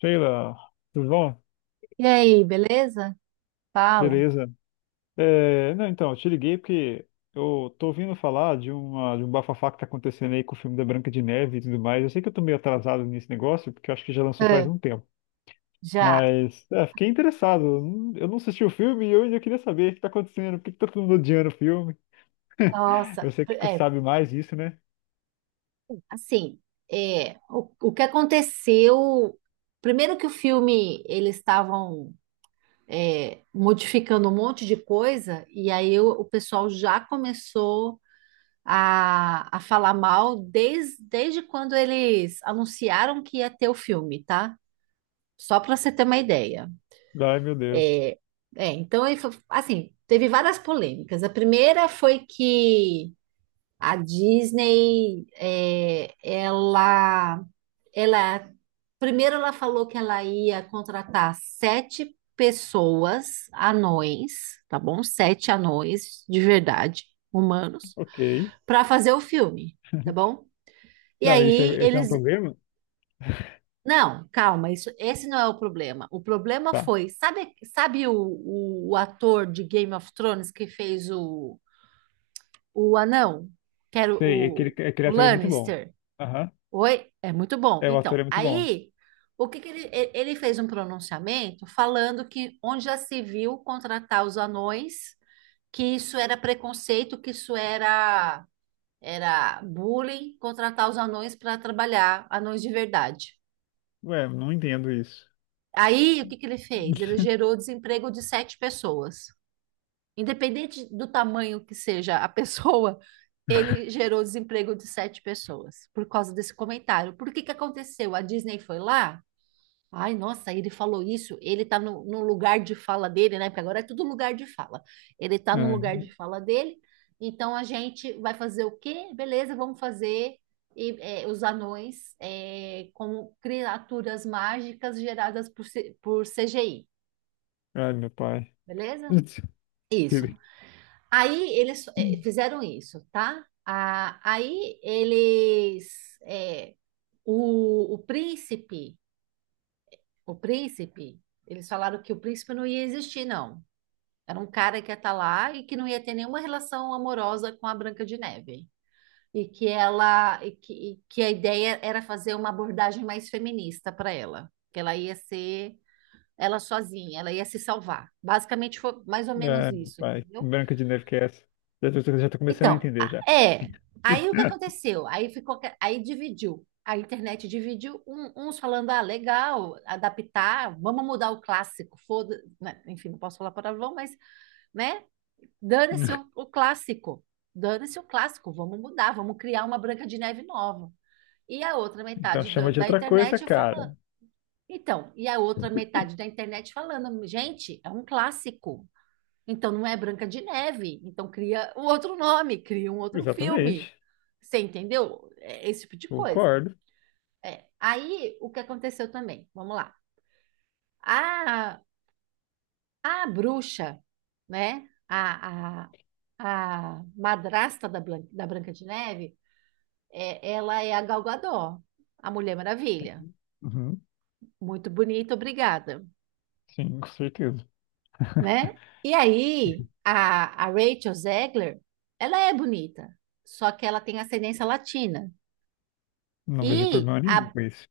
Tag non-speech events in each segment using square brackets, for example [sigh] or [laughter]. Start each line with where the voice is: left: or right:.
left: Sheila, tudo bom?
right: E aí, beleza? Fala.
left: Beleza. É, não, então, eu te liguei porque eu tô ouvindo falar de um bafafá que tá acontecendo aí com o filme da Branca de Neve e tudo mais. Eu sei que eu tô meio atrasado nesse negócio, porque eu acho que já lançou faz
right: É,
left: um tempo.
right: já.
left: Mas, é, fiquei interessado. Eu não assisti o filme e eu ainda queria saber o que tá acontecendo, por que que tá todo mundo odiando o filme.
right: Nossa,
left: Você que
right: é,
left: sabe mais disso, né?
right: assim, o que aconteceu? Primeiro que o filme, eles estavam modificando um monte de coisa, e aí o pessoal já começou a falar mal desde quando eles anunciaram que ia ter o filme, tá? Só para você ter uma ideia.
left: Ai, meu Deus.
right: É, então, assim, teve várias polêmicas. A primeira foi que a Disney, ela, primeiro ela falou que ela ia contratar sete pessoas, anões, tá bom? Sete anões de verdade, humanos,
left: Ok.
right: para fazer o filme, tá bom? E
left: Não,
right: aí
left: esse é um
right: eles,
left: problema?
right: não, calma, isso, esse não é o problema. O problema
left: Tá.
right: foi, sabe, sabe o ator de Game of Thrones que fez o anão, que era
left: Sei, aquele
right: o
left: ator é muito bom.
right: Lannister?
left: Aham.
right: Oi, é muito bom.
left: É, o ator
right: Então,
left: é muito bom.
right: aí, o que que ele, e- ele fez um pronunciamento falando que onde já se viu contratar os anões, que isso era preconceito, que isso era bullying, contratar os anões para trabalhar, anões de verdade.
left: Ué, não entendo isso.
right: Aí, o que que ele fez? Ele
left: [laughs]
right: gerou desemprego de sete pessoas. Independente do tamanho que seja a [laughs] pessoa, ele gerou desemprego de sete pessoas por causa desse comentário. Por que que aconteceu? A Disney foi lá. Ai, nossa, ele falou isso. Ele tá no lugar de fala dele, né? Porque agora é tudo lugar de fala. Ele tá no
left: Ai,
right: lugar de fala dele. Então a gente vai fazer o quê? Beleza, vamos fazer os anões como criaturas mágicas geradas por CGI,
left: ai, meu pai.
right: beleza?
left: [laughs]
right: Isso. Aí eles fizeram isso, tá? Ah, o, o príncipe, o príncipe, eles falaram que o príncipe não ia existir, não. Era um cara que ia estar lá e que não ia ter nenhuma relação amorosa com a Branca de Neve. E que ela, e que a ideia era fazer uma abordagem mais feminista para ela, que ela ia ser ela sozinha, ela ia se salvar. Basicamente foi mais ou menos
left: Ai, meu
right: isso,
left: pai.
right: entendeu?
left: Branca de Neve que é essa? Já tô começando a
right: Então,
left: entender
right: a-
left: já.
right: é. Aí o que aconteceu? Aí dividiu. A internet dividiu, uns falando, ah, legal, adaptar, vamos mudar o clássico, foda, né? Enfim, não posso falar palavrão, mas, né? Dane-se
left: [laughs]
right: o clássico. Dane-se o clássico. Vamos mudar, vamos criar uma Branca de Neve nova. E a outra
left: Então
right: metade
left: chama de
right: da
left: outra coisa,
right: internet falando.
left: cara.
right: Então, e a outra metade da internet falando, gente, é um clássico. Então não é Branca de Neve. Então cria um outro nome, cria um outro filme.
left: Exatamente.
right: Você entendeu? É esse tipo de coisa.
left: Concordo.
right: É. Aí o que aconteceu também? Vamos lá. Ah, a bruxa, né? A madrasta da Branca de Neve, ela é a Gal Gadot, a Mulher Maravilha.
left: Uhum.
right: Muito bonita, obrigada,
left: Sim, com certeza. [laughs]
right: né? E aí, a Rachel Zegler, ela é bonita, só que ela tem ascendência latina.
left: Não vejo
right: E
left: problema nenhum
right: a-
left: com isso.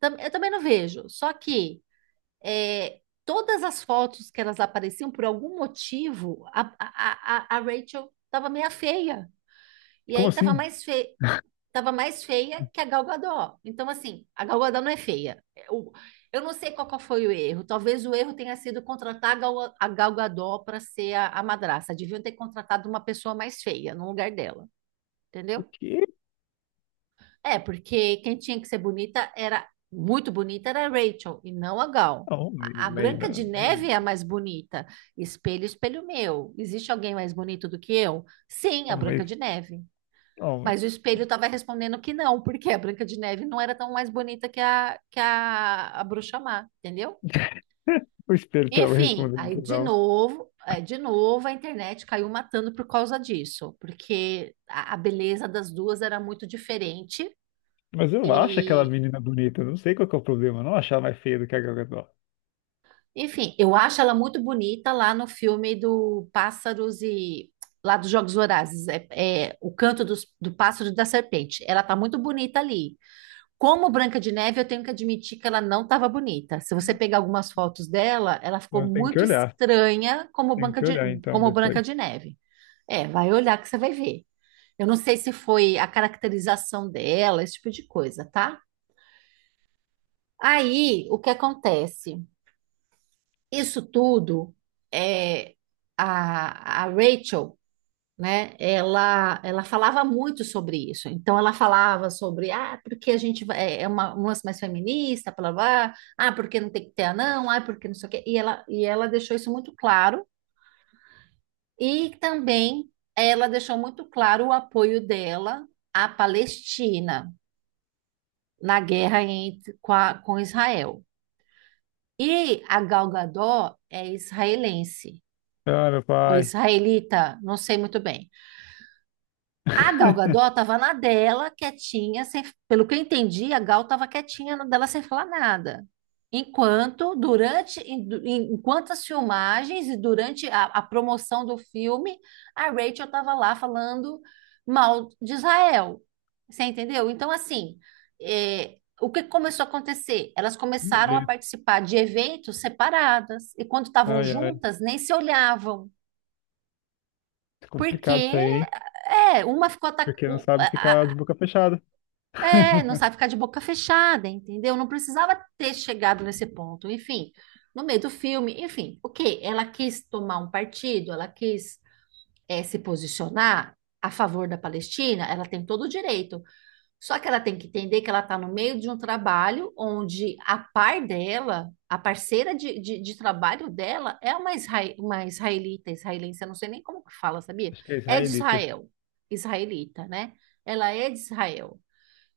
right: eu também não vejo, só que todas as fotos que elas apareciam, por algum motivo, a Rachel estava meia feia. E
left: Como
right: aí
left: assim?
right: tava mais feia que a Gal Gadot. Então, assim, a Gal Gadot não é feia. Eu não sei qual foi o erro. Talvez o erro tenha sido contratar a Gal Gadot para ser a madraça. Deviam ter contratado uma pessoa mais feia no lugar dela,
left: O
right: entendeu?
left: quê?
right: É, porque quem tinha que ser bonita, era muito bonita, era a Rachel e não a Gal.
left: Oh,
right: A
left: mas,
right: Branca de
left: não, mas,
right: Neve é a mais bonita. Espelho, espelho meu. Existe alguém mais bonito do que eu? Sim, a
left: oh, mas,
right: Branca de Neve.
left: oh, mas.
right: Mas o espelho estava respondendo que não, porque a Branca de Neve não era tão mais bonita que a Bruxa Má, entendeu?
left: [laughs] O espelho tava
right: Enfim,
left: respondendo
right: aí
left: que não.
right: de novo a internet caiu matando por causa disso, porque a beleza das duas era muito diferente
left: Mas eu acho aquela
right: e,
left: menina bonita, não sei qual que é o problema, eu não achar mais feia do que a Gal Gadot.
right: enfim, eu acho ela muito bonita lá no filme do Pássaros e lá dos Jogos Vorazes, é o canto do pássaro e da serpente. Ela tá muito bonita ali. Como Branca de Neve, eu tenho que admitir que ela não estava bonita. Se você pegar algumas fotos dela, ela ficou
left: Então tem que
right: muito
left: olhar,
right: estranha
left: tem que olhar então
right: Como
left: depois.
right: Branca de Neve. É, vai olhar que você vai ver. Eu não sei se foi a caracterização dela, esse tipo de coisa, tá? Aí, o que acontece? Isso tudo, é, a Rachel, né? Ela falava muito sobre isso. Então, ela falava sobre, ah, porque é um lance mais feminista, blá, blá, blá. Ah, porque não tem que ter anão, ah, porque não sei o quê. E ela deixou isso muito claro. E também ela deixou muito claro o apoio dela à Palestina na guerra com Israel. E a Gal Gadot é israelense,
left: Ah, meu
right: ou
left: pai.
right: israelita, não sei muito bem. A Gal Gadot
left: [laughs]
right: estava na dela, quietinha, sem, pelo que eu entendi, a Gal estava quietinha na dela sem falar nada. Enquanto as filmagens e durante a promoção do filme, a Rachel estava lá falando mal de Israel. Você entendeu? Então, assim, o que começou a acontecer? Elas começaram a
left: Beleza.
right: participar de eventos separadas, e quando estavam
left: Ai, ai.
right: juntas, nem se olhavam.
left: É
right: Porque
left: complicado isso aí, hein?
right: uma ficou atacando,
left: Porque não sabe ficar de boca fechada.
right: não
left: [laughs]
right: sabe ficar de boca fechada, entendeu? Não precisava ter chegado nesse ponto. Enfim, no meio do filme, enfim, o quê? Ela quis tomar um partido, ela quis se posicionar a favor da Palestina, ela tem todo o direito. Só que ela tem que entender que ela está no meio de um trabalho onde a parceira de trabalho dela, é uma israelita, israelense, eu não sei nem como que fala, sabia?
left: Acho que é
right: É de
left: israelita.
right: Israel, israelita, né? Ela é de Israel.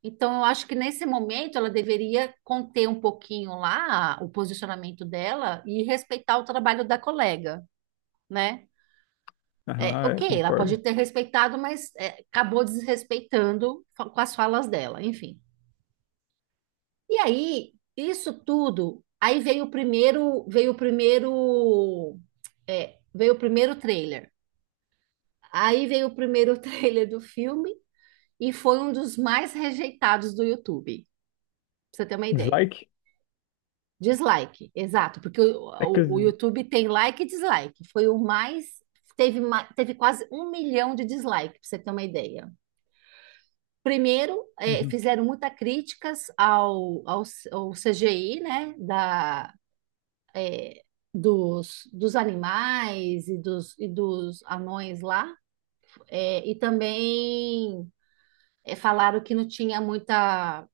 right: Então, eu acho que nesse momento ela deveria conter um pouquinho lá o posicionamento dela e respeitar o trabalho da colega, né? É,
left: Aham, é,
right: ok, ela pode
left: concordo.
right: ter respeitado, mas acabou desrespeitando com as falas dela, enfim. E aí, isso tudo, aí veio o primeiro, é, veio o primeiro trailer. Aí veio o primeiro [laughs] trailer do filme e foi um dos mais rejeitados do YouTube, pra você ter uma ideia.
left: Dislike?
right: Dislike, exato, porque
left: É que.
right: o YouTube tem like e dislike. Foi o mais. Teve quase 1 milhão de dislike, para você ter uma ideia. Primeiro,
left: Uhum.
right: fizeram muitas críticas ao CGI, né? Eh, Dos animais e dos anões lá. E também falaram que não tinha muita.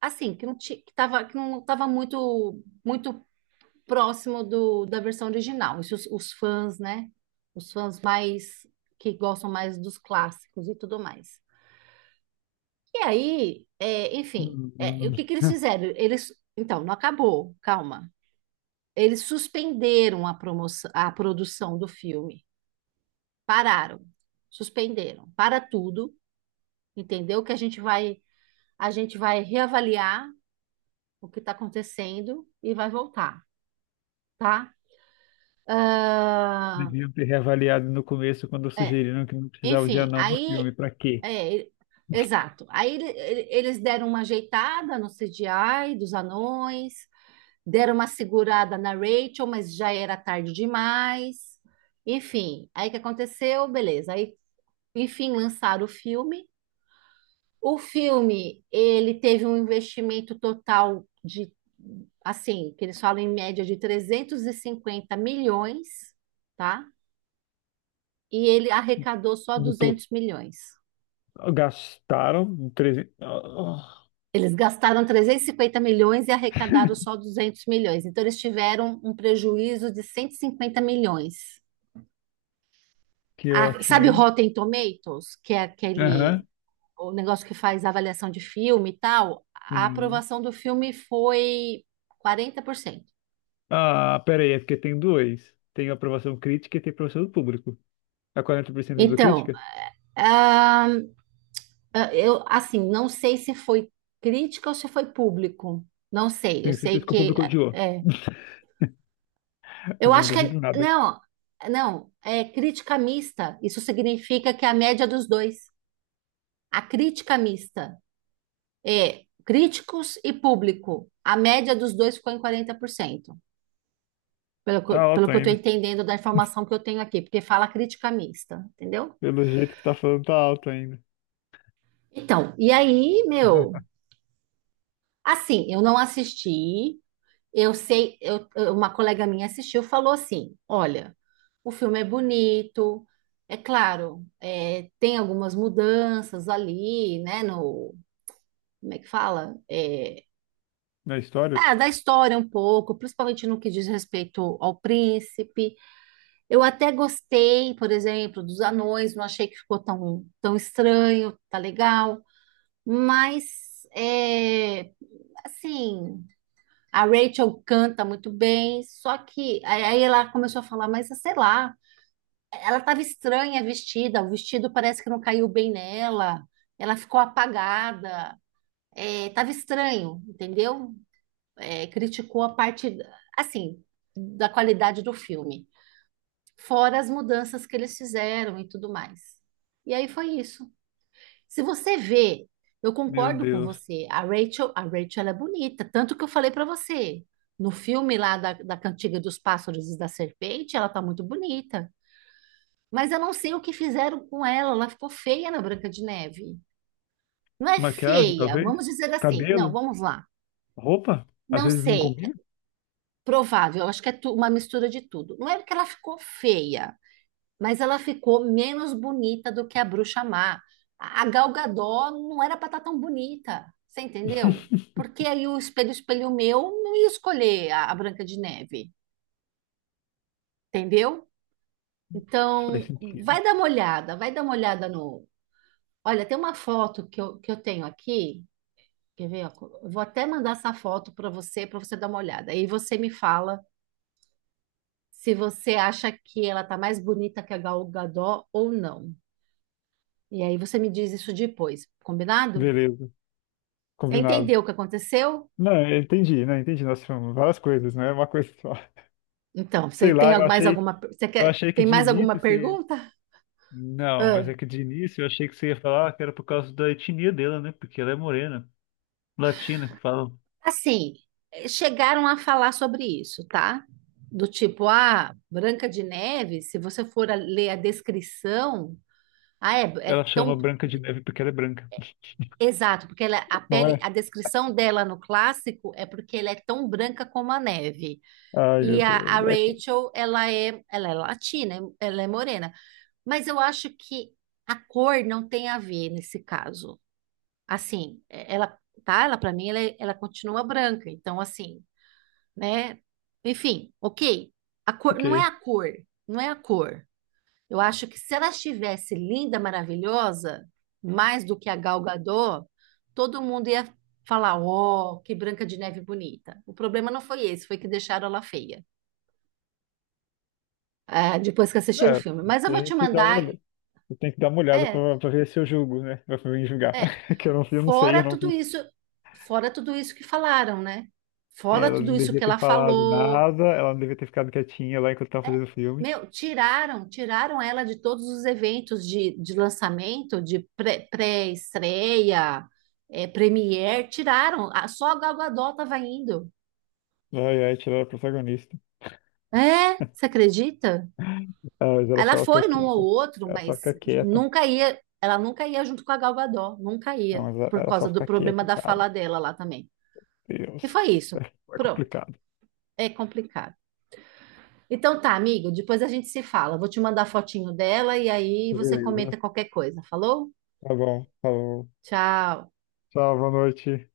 right: Assim, que não ti- que tava, que não estava muito próximo da versão original. Isso os fãs, né? Os fãs mais que gostam mais dos clássicos e tudo mais. E aí, enfim, o que que eles
left: [laughs]
right: fizeram? Eles, então, não acabou, calma. Eles suspenderam a promoção, a produção do filme. Pararam, suspenderam, para tudo, entendeu? Que a gente vai, A gente vai reavaliar o que está acontecendo e vai voltar, tá? Ah,
left: Deviam ter reavaliado no começo quando
right: é,
left: sugeriram que não precisava de
right: enfim,
left: anão no filme.
right: aí
left: Pra quê?
right: É, ele- exato. Aí eles deram uma ajeitada no CGI dos anões, deram uma segurada na Rachel, mas já era tarde demais. Enfim, aí o que aconteceu? Beleza. Aí, enfim, lançaram o filme. O filme, ele teve um investimento total de, assim, que eles falam em média de 350 milhões, tá? E ele arrecadou só
left: No to...
right: 200 milhões.
left: Gastaram 300. Oh,
right: Eles gastaram 350 milhões e arrecadaram só 200 milhões. Então, eles tiveram um prejuízo de 150 milhões.
left: que ótimo,
right: Sabe o
left: hein?
right: Rotten Tomatoes, que é aquele
left: Aham.
right: o negócio que faz a avaliação de filme e tal? A
left: Sim.
right: aprovação do filme foi 40%.
left: Ah, pera aí, é porque tem dois. Tem a aprovação crítica e tem a aprovação do público. A 40% da
right: Então,
left: crítica?
right: ah, eu assim, não sei se foi crítica ou se foi público. Não sei.
left: Tenho certeza que o público odiou.
right: É,
left: [laughs] Eu
right: Eu
left: não
right: acho que é,
left: duvido nada.
right: não, não, é crítica mista. Isso significa que é a média dos dois. A crítica mista é críticos e público. A média dos dois ficou em 40%,
left: Tá
right: pelo
left: alto
right: que eu estou
left: ainda.
right: entendendo da informação que eu tenho aqui, porque fala crítica mista, entendeu?
left: Pelo jeito que tá falando, tá alto ainda.
right: Então, e aí, meu,
left: [laughs]
right: assim, eu não assisti. Eu sei, eu- Uma colega minha assistiu, falou assim: olha, o filme é bonito, é claro, tem algumas mudanças ali, né? No, Como é que fala?
left: Na história?
right: Ah, da história um pouco, principalmente no que diz respeito ao príncipe. Eu até gostei, por exemplo, dos anões, não achei que ficou tão estranho, tá legal, mas assim. A Rachel canta muito bem, só que aí ela começou a falar, mas sei lá, ela estava estranha vestida, o vestido parece que não caiu bem nela, ela ficou apagada, estava estranho, entendeu? É, criticou a parte, assim, da qualidade do filme, fora as mudanças que eles fizeram e tudo mais. E aí foi isso. Se você vê, eu
left: Meu
right: concordo com
left: Deus.
right: você. A Rachel, ela é bonita, tanto que eu falei pra você. No filme lá da Cantiga dos Pássaros e da Serpente, ela tá muito bonita. Mas eu não sei o que fizeram com ela, ela ficou feia na Branca de Neve. Não é
left: Maquiagem,
right: feia,
left: talvez?
right: vamos dizer assim. Não,
left: Cabelo?
right: vamos lá.
left: Roupa? Às
right: Não
left: vezes não
right: sei, é
left: combina?
right: provável, eu acho que é uma mistura de tudo. Não é porque ela ficou feia, mas ela ficou menos bonita do que a Bruxa Má. A Gal Gadot não era para estar tão bonita, você entendeu? Porque aí o espelho, espelho meu, não ia escolher a Branca de Neve, entendeu?
left: Faz
right: Então,
left: sentido.
right: vai dar uma olhada, vai dar uma olhada no. Olha, tem uma foto que eu tenho aqui, quer ver? Ó? Eu vou até mandar essa foto para você dar uma olhada. Aí você me fala se você acha que ela tá mais bonita que a Gal Gadot ou não. E aí você me diz isso depois, combinado?
left: Beleza,
right: Você
left: combinado.
right: entendeu o que aconteceu?
left: Não, eu entendi, né? Entendi. Nós falamos várias coisas, não é uma coisa só. [laughs]
right: Então, você
left: Sei
right: tem
left: lá,
right: al- mais alguma, você
left: eu
right: quer,
left: achei que
right: tem
left: de
right: mais alguma
left: início você.
right: pergunta?
left: Não, mas
right: Ah,
left: é que de início eu achei que você ia falar que era por causa da etnia dela, né? Porque ela é morena, latina, que falam.
right: assim, chegaram a falar sobre isso, tá? Do tipo, ah, Branca de Neve, se você for ler a descrição,
left: Ela
right: é
left: chama
right: tão
left: Branca de Neve porque ela é branca.
right: exato, porque ela, a
left: Não
right: pele,
left: é?
right: a descrição dela no clássico é porque ela é tão branca como a neve.
left: Ai,
right: E
left: meu
right: a
left: Deus. É,
right: Rachel, ela é latina, ela é morena. Mas eu acho que a cor não tem a ver nesse caso. Assim, tá? Ela para mim ela, é- Ela continua branca. Então assim, né? Enfim, OK. A cor não é a
left: ok.
right: cor, não é a cor. Eu acho que se ela estivesse linda, maravilhosa, mais do que a Gal Gadot, todo mundo ia falar, ó, que Branca de Neve bonita. O problema não foi esse, foi que deixaram ela feia, ah, depois que assistiram o
left: É,
right: filme. Mas eu vou
left: tem
right: te
left: que dar uma
right: mandar,
left: olhada. Eu tenho que dar uma olhada
right: é,
left: pra ver se eu julgo, né? Pra mim julgar.
right: É,
left: [laughs] Que eu não sei,
right: fora
left: eu não
right: tudo
left: vi.
right: isso, fora tudo isso que falaram, né?
left: É,
right: Fora
left: ela
right: tudo
left: não
right: isso
left: devia
right: que
left: ter
right: ela
left: falado
right: falou.
left: nada, ela não devia ter ficado quietinha lá enquanto estava
right: É,
left: fazendo o filme.
right: meu, tiraram ela de todos os eventos de lançamento, de pré-estreia, premiere, tiraram. Só a Gal Gadot tava indo.
left: Ai, ai, tirar a protagonista.
right: É, você acredita?
left: Ah, mas ela
right: Ela
left: só fica
right: foi num ou
left: quieta.
right: outro,
left: Ela só
right: mas
left: fica quieta.
right: nunca ia, ela nunca ia junto com a Gal Gadot, nunca
left: Não,
right: ia,
left: mas ela
right: por
left: ela só
right: causa do
left: fica
right: problema
left: quieta,
right: da
left: cara.
right: fala dela lá também. E
left: Deus.
right: foi isso.
left: É
right: Pronto.
left: complicado.
right: É complicado. Então tá, amigo, depois a gente se fala. Vou te mandar a fotinho dela e aí você comenta
left: Beleza.
right: qualquer coisa. Falou?
left: Tá bom, falou.
right: Tchau.
left: Tchau, boa noite.